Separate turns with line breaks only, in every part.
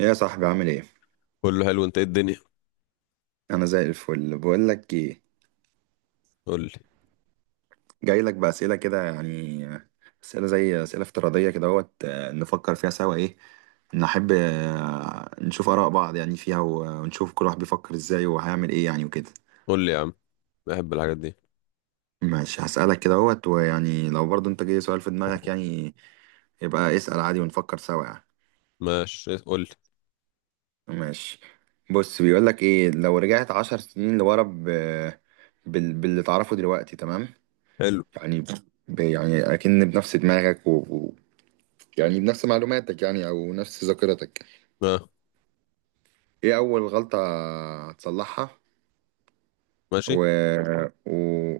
يا صاحبي عامل ايه؟
كله حلو، انت ايه الدنيا؟
انا زي الفل. بقول لك ايه،
قول لي.
جاي لك باسئله كده يعني، اسئله زي اسئله افتراضيه كده اهوت، نفكر فيها سوا. ايه، نحب نشوف اراء بعض يعني فيها ونشوف كل واحد بيفكر ازاي وهيعمل ايه يعني وكده.
قول لي يا عم. بحب الحاجات دي.
ماشي هسالك كده اهوت، ويعني لو برضو انت جاي سؤال في دماغك يعني، يبقى اسال عادي ونفكر سوا يعني.
ماشي، قول لي.
ماشي، بص بيقول لك ايه: لو رجعت عشر سنين لورا باللي تعرفه دلوقتي، تمام؟
حلو.
يعني يعني اكن بنفس دماغك يعني بنفس معلوماتك يعني او نفس ذاكرتك.
اه.
ايه اول غلطة هتصلحها و...
ماشي.
و...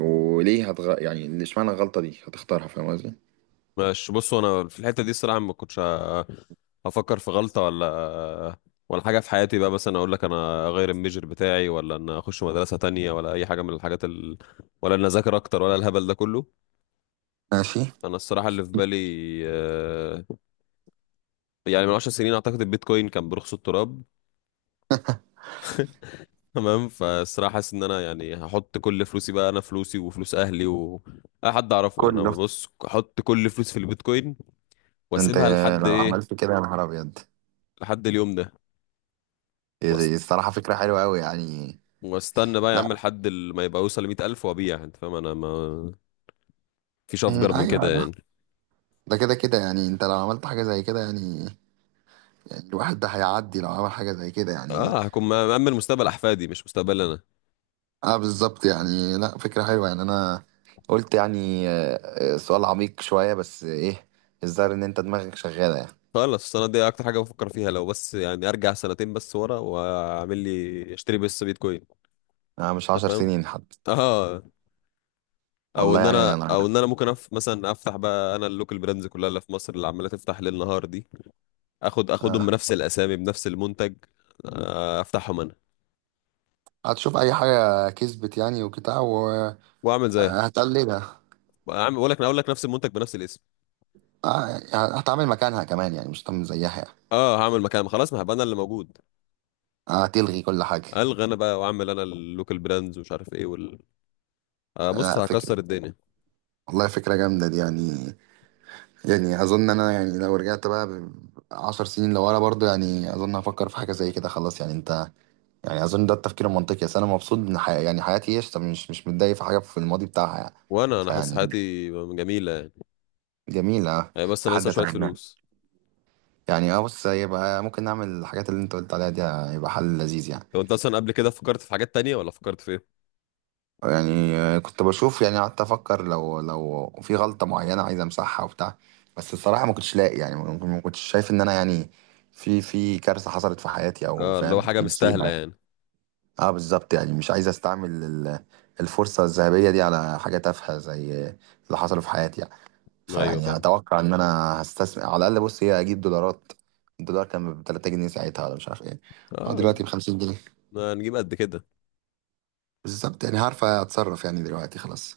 وليه يعني اللي اشمعنى الغلطة دي هتختارها، فاهم قصدي؟
ماشي، بص انا في الحته دي الصراحه ما كنتش هفكر في غلطه ولا حاجه في حياتي، بقى مثلا اقول لك انا اغير الميجر بتاعي ولا ان اخش مدرسه تانية ولا اي حاجه من الحاجات ولا ان اذاكر اكتر ولا الهبل ده كله.
ماشي.
انا الصراحه اللي في بالي، آه، يعني من 10 سنين اعتقد البيتكوين كان برخص التراب. تمام، فالصراحة حاسس ان انا يعني هحط كل فلوسي، بقى انا فلوسي وفلوس اهلي و اي حد اعرفه، يعني انا
كله؟
بص احط كل فلوس في البيتكوين،
انت
واسيبها لحد
لو
ايه؟
عملت كده يا نهار ابيض.
لحد اليوم ده. وأست...
الصراحة فكرة حلوة قوي يعني.
واستنى بقى يا عم
لا،
لحد ما يبقى يوصل ل100 ألف وابيع، انت فاهم؟ انا ما فيش افجر من
ايوه.
كده
انا،
يعني.
ده كده كده يعني، انت لو عملت حاجة زي كده يعني، يعني الواحد ده هيعدي لو عمل حاجة زي كده يعني.
اه، هكون مأمن مستقبل احفادي مش مستقبل انا.
اه بالظبط يعني. لا فكرة حلوة يعني. انا قلت يعني سؤال عميق شوية بس ايه، الظاهر ان انت دماغك شغالة يعني.
خلاص السنة دي اكتر حاجة بفكر فيها لو بس يعني ارجع سنتين بس ورا واعمل لي اشتري بس بيتكوين،
انا مش
انت
عشر
فاهم؟
سنين حد،
اه. او
والله
ان
يعني
انا
انا.
او ان انا ممكن مثلا افتح بقى انا اللوكال براندز كلها اللي في مصر اللي عماله تفتح ليل نهار دي، اخدهم
آه،
بنفس الاسامي بنفس المنتج. افتحهم انا،
هتشوف اي حاجة كسبت يعني وبتاع
واعمل زيها.
وهتقلدها.
اعمل، اقول لك نفس المنتج بنفس الاسم.
آه هتعمل مكانها كمان يعني، مش هتعمل زيها يعني.
اه، هعمل مكان، خلاص ما هبقى انا اللي موجود.
هتلغي كل حاجة.
الغى انا بقى واعمل انا اللوكال براندز ومش عارف ايه بص
لا فكرة،
هكسر الدنيا.
والله فكرة جامدة دي يعني. يعني أظن أنا يعني لو رجعت بقى عشر سنين لورا برضو، يعني أظن هفكر في حاجة زي كده، خلاص يعني أنت. يعني اظن ده التفكير المنطقي، اصل انا مبسوط ان يعني حياتي قشطه، مش متضايق في حاجه في الماضي بتاعها يعني.
وانا حاسس
فيعني
حياتي جميله يعني.
جميله
هي بس انا
لحد
لسه شويه
اتمناه
فلوس.
يعني. اه بص، يبقى ممكن نعمل الحاجات اللي انت قلت عليها دي، يبقى حل لذيذ يعني.
لو انت اصلا قبل كده فكرت في حاجات تانية ولا فكرت في ايه؟
يعني كنت بشوف يعني، قعدت افكر لو في غلطه معينه عايز امسحها وبتاع، بس الصراحه ما كنتش لاقي يعني، ما كنتش شايف ان انا يعني في في كارثه حصلت في حياتي او
اه اللي هو
فاهم
حاجه مستاهله
مصيبه.
يعني.
اه بالظبط يعني. مش عايز استعمل الفرصة الذهبية دي على حاجة تافهة زي اللي حصل في حياتي يعني.
ايوه
فيعني
فاهم.
اتوقع ان انا هستثمر على الاقل، بص هي اجيب دولارات. الدولار كان ب 3 جنيه ساعتها ولا مش عارف ايه. اه
اه،
دلوقتي ب 50 جنيه.
هنجيب قد كده.
بالظبط يعني، عارف اتصرف يعني دلوقتي خلاص.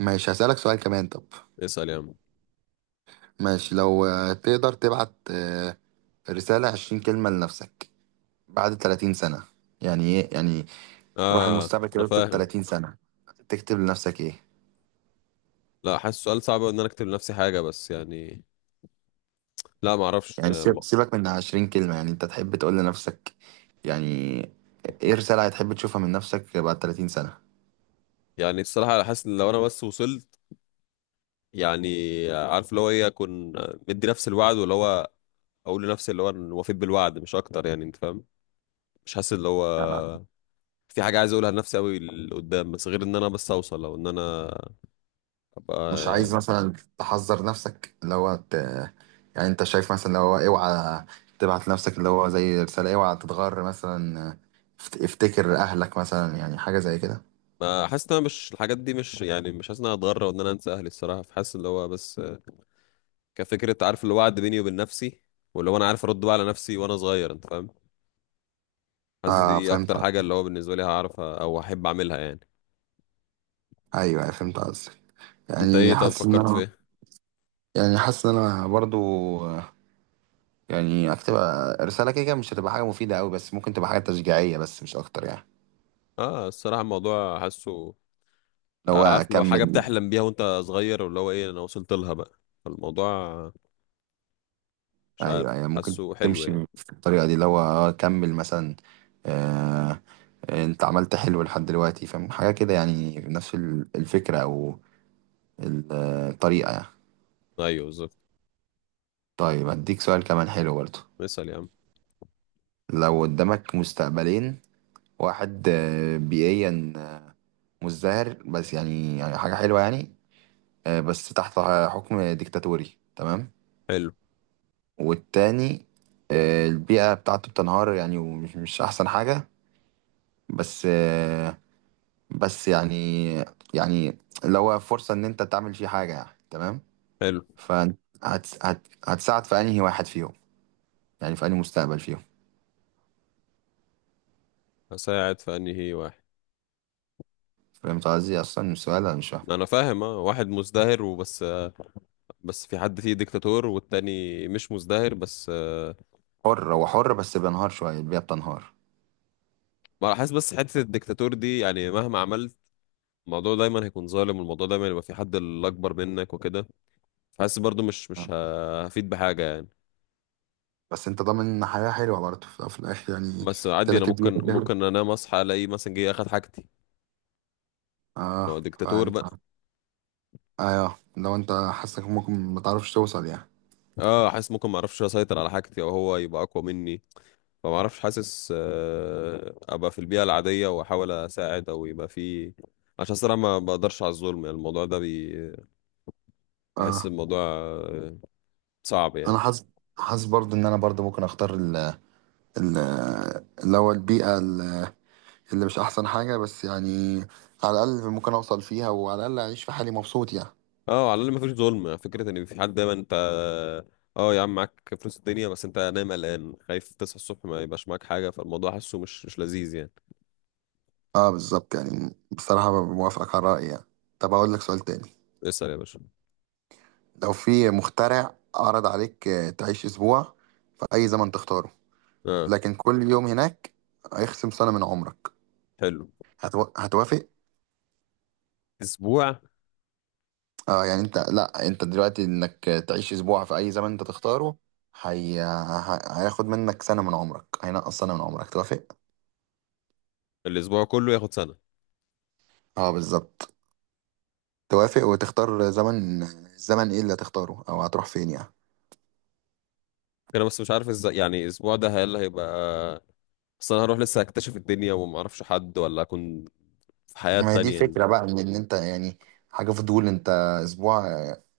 ماشي هسألك سؤال كمان طب.
اسأل يا عم.
ماشي، لو تقدر تبعت رسالة 20 كلمة لنفسك بعد 30 سنة، يعني ايه يعني، روح
اه.
المستقبل
انا
كده اكتب
فاهم.
30 سنة، تكتب لنفسك ايه؟
لا، حاسس سؤال صعب أوي ان انا اكتب لنفسي حاجة، بس يعني لا ما اعرفش،
يعني سيبك من 20 كلمة يعني، انت تحب تقول لنفسك يعني ايه رسالة، هتحب تشوفها من نفسك بعد 30 سنة؟
يعني الصراحة حاسس ان لو انا بس وصلت يعني، عارف اللي هو ايه؟ اكون مدي نفسي الوعد، واللي هو اقول لنفسي اللي هو أنا وفيت بالوعد، مش اكتر يعني، انت فاهم؟ مش حاسس اللي هو
يعني
في حاجة عايز اقولها لنفسي قوي لقدام، بس غير ان انا بس اوصل او ان انا
مش
ابقى.
عايز مثلا تحذر نفسك اللي هو يعني انت شايف مثلا اللي هو اوعى تبعت لنفسك اللي هو زي رسالة اوعى تتغر مثلا، افتكر اهلك مثلا، يعني حاجة زي كده.
ما حاسس ان انا، مش الحاجات دي، مش يعني مش حاسس ان انا هتغرى وان انا انسى اهلي الصراحة، فحاسس اللي هو بس كفكرة عارف اللي هو وعد بيني وبين نفسي، واللي هو انا عارف ارد بقى على نفسي وانا صغير، انت فاهم؟ حاسس
اه
دي
فهمت،
اكتر حاجة اللي هو بالنسبة لي هعرف او احب اعملها يعني.
ايوه فهمت قصدك.
انت ايه؟
يعني
طب
حاسس ان
فكرت في
انا
ايه؟
يعني، حاسس ان انا برضو يعني هكتبها رسالة كده كده، مش هتبقى حاجة مفيدة أوي بس ممكن تبقى حاجة تشجيعية بس مش أكتر يعني.
اه الصراحة الموضوع حاسه
اللي هو
عارف اللي هو، حاجة
أكمل.
بتحلم بيها وانت صغير واللي هو ايه؟ انا وصلت لها بقى، فالموضوع مش عارف،
أيوه أيوه، ممكن
حاسه حلو
تمشي
يعني.
بالطريقة دي اللي هو، كمل مثلا. آه أنت عملت حلو لحد دلوقتي، فاهم حاجة كده يعني نفس الفكرة أو الطريقة يعني.
ايوه بالظبط.
طيب هديك سؤال كمان حلو برضه.
مثل يا عم.
لو قدامك مستقبلين: واحد بيئيا مزدهر بس، يعني يعني حاجة حلوة يعني، بس تحت حكم ديكتاتوري، تمام.
حلو.
والتاني البيئة بتاعته بتنهار يعني، ومش مش أحسن حاجة، بس آه، بس يعني، يعني اللي هو فرصة إن أنت تعمل فيه حاجة يعني، تمام.
حلو.
فهتساعد في أنهي واحد فيهم، يعني في أنهي مستقبل فيهم؟
هساعد في انهي واحد.
فهمت قصدي أصلا السؤال أنا مش فاهم.
انا فاهم. اه، واحد مزدهر وبس، بس في حد فيه ديكتاتور، والتاني مش مزدهر بس.
حر، هو حر بس بينهار شوية، البيئة بتنهار.
ما انا حاسس بس حته الدكتاتور دي يعني مهما عملت الموضوع دايما هيكون ظالم، والموضوع دايما يبقى في حد الاكبر منك وكده. حاسس برضو مش
آه.
هفيد بحاجه يعني.
بس انت ضامن حياة حلوة برضه في في الاخر يعني،
بس عادي، انا
تلك البيئة
ممكن
فاهم؟
ممكن انام اصحى الاقي مثلا جه اخد حاجتي.
اه،
ما هو دكتاتور
فانت،
بقى.
ايوه لو انت حاسك ممكن ما تعرفش توصل يعني.
اه، حاسس ممكن ما اعرفش اسيطر على حاجتي، او هو يبقى اقوى مني، فما اعرفش. حاسس ابقى في البيئه العاديه واحاول اساعد، او يبقى في، عشان الصراحه ما بقدرش على الظلم يعني، الموضوع ده بحس
اه
الموضوع صعب يعني.
انا حاسس، حاسس برضو ان انا برضو ممكن اختار ال ال اللي هو البيئه اللي مش احسن حاجه بس يعني، على الاقل ممكن اوصل فيها وعلى الاقل اعيش في حالي مبسوط يعني.
اه، على الاقل مفيش ظلم، فكره ان في حد دايما انت. اه يا عم، معاك فلوس الدنيا بس انت نايم قلقان خايف تصحى الصبح ما يبقاش معاك حاجه، فالموضوع حاسه مش لذيذ يعني.
اه بالظبط يعني، بصراحه موافقك على رايي يعني. طب اقول لك سؤال تاني.
اسال يا باشا.
لو في مخترع عرض عليك تعيش اسبوع في اي زمن تختاره،
اه.
لكن كل يوم هناك هيخصم سنه من عمرك،
حلو.
هتوافق؟
اسبوع.
اه يعني انت، لا انت دلوقتي انك تعيش اسبوع في اي زمن انت تختاره، هياخد منك سنة من عمرك، هينقص سنة من عمرك، توافق؟
الاسبوع كله ياخد سنه؟
اه بالظبط. توافق وتختار زمن، الزمن ايه اللي هتختاره او هتروح فين يعني؟
انا بس مش عارف ازاي يعني الاسبوع ده هل هيبقى، اصل انا هروح لسه اكتشف الدنيا وما اعرفش حد ولا اكون في حياه
ما هي دي
تانية يعني.
الفكرة بقى، ان إن انت يعني حاجة فضول، انت اسبوع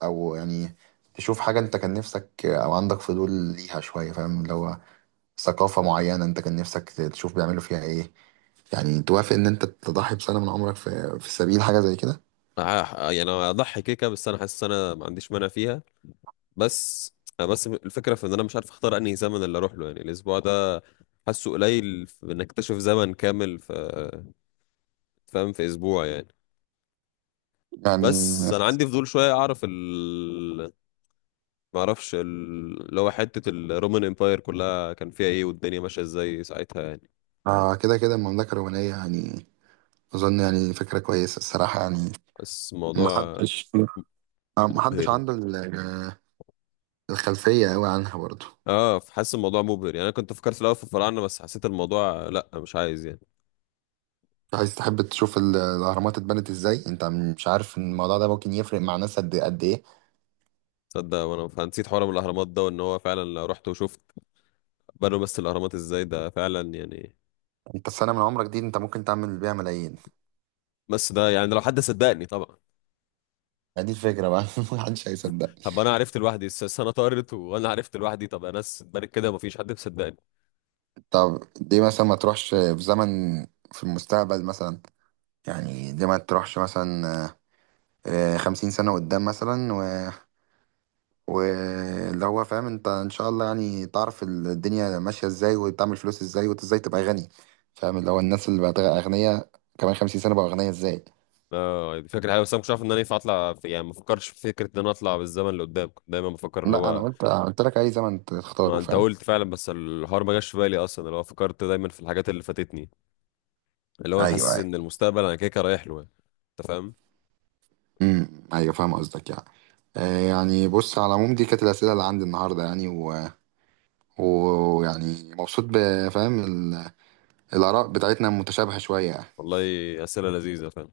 او يعني تشوف حاجة انت كان نفسك او عندك فضول ليها شوية، فاهم اللي هو ثقافة معينة انت كان نفسك تشوف بيعملوا فيها ايه، يعني توافق ان انت تضحي بسنة من عمرك في في سبيل حاجة زي كده؟
يعني اضحي كيكه، بس انا حاسس انا ما عنديش مانع فيها. بس أنا بس الفكرة في ان انا مش عارف اختار انهي زمن اللي اروح له يعني الاسبوع ده. حاسه قليل في انك تكتشف زمن كامل في، فاهم، في اسبوع يعني. بس
يعني
انا عندي فضول شوية اعرف ما اعرفش اللي هو حتة الرومان امباير كلها كان فيها ايه والدنيا ماشية ازاي ساعتها يعني.
آه كده كده المملكة الرومانية يعني. أظن يعني فكرة كويسة الصراحة يعني.
بس الموضوع
محدش، محدش
مبهر يعني.
عنده الخلفية أوي عنها برضه.
اه حاسس الموضوع مبهر يعني، انا كنت فكرت في الاول في الفراعنة، بس حسيت الموضوع لا مش عايز يعني.
عايز تحب تشوف الأهرامات اتبنت إزاي؟ أنت مش عارف إن الموضوع ده ممكن يفرق مع ناس قد قد إيه.
تصدق وانا فنسيت حوار من الاهرامات ده، وان هو فعلا لو رحت وشفت بنوا بس الاهرامات ازاي، ده فعلا يعني.
أنت السنة من عمرك دي أنت ممكن تعمل بيها ملايين،
بس ده يعني لو حد صدقني طبعا.
يعني دي الفكرة بقى. محدش هيصدق.
طب انا عرفت لوحدي، السنه طارت وانا عرفت لوحدي، طب يا ناس اتبنت كده ومفيش حد مصدقني.
طب دي مثلا ما تروحش في زمن، في المستقبل مثلا. يعني دي ما تروحش مثلا خمسين سنة قدام مثلا، واللي هو فاهم انت ان شاء الله يعني تعرف الدنيا ماشية ازاي وتعمل فلوس ازاي، وانت ازاي تبقى غني، فاهم اللي هو الناس اللي بقت اغنياء كمان 50 سنة بقى اغنياء ازاي.
اه دي فكره حلوه، بس انا مش عارف ان انا ينفع اطلع في، يعني ما بفكرش في فكره ان انا اطلع بالزمن لقدام، كنت دايما بفكر اللي
لا انا
هو.
قلت لك اي زمن
ما
تختاره
انت
فاهم.
قلت فعلا، بس الحوار ما جاش في بالي اصلا، اللي هو فكرت دايما في الحاجات اللي فاتتني، اللي هو انا
ايوه
حاسس
ايوه.
ان المستقبل انا كده كده رايح له يعني. انت فاهم.
امم، ايوه فاهم قصدك يعني. يعني بص، على العموم دي كانت الأسئلة اللي عندي النهاردة يعني ويعني مبسوط، بفهم الآراء بتاعتنا متشابهة شوية يعني.
والله اسئله لذيذه فعلا.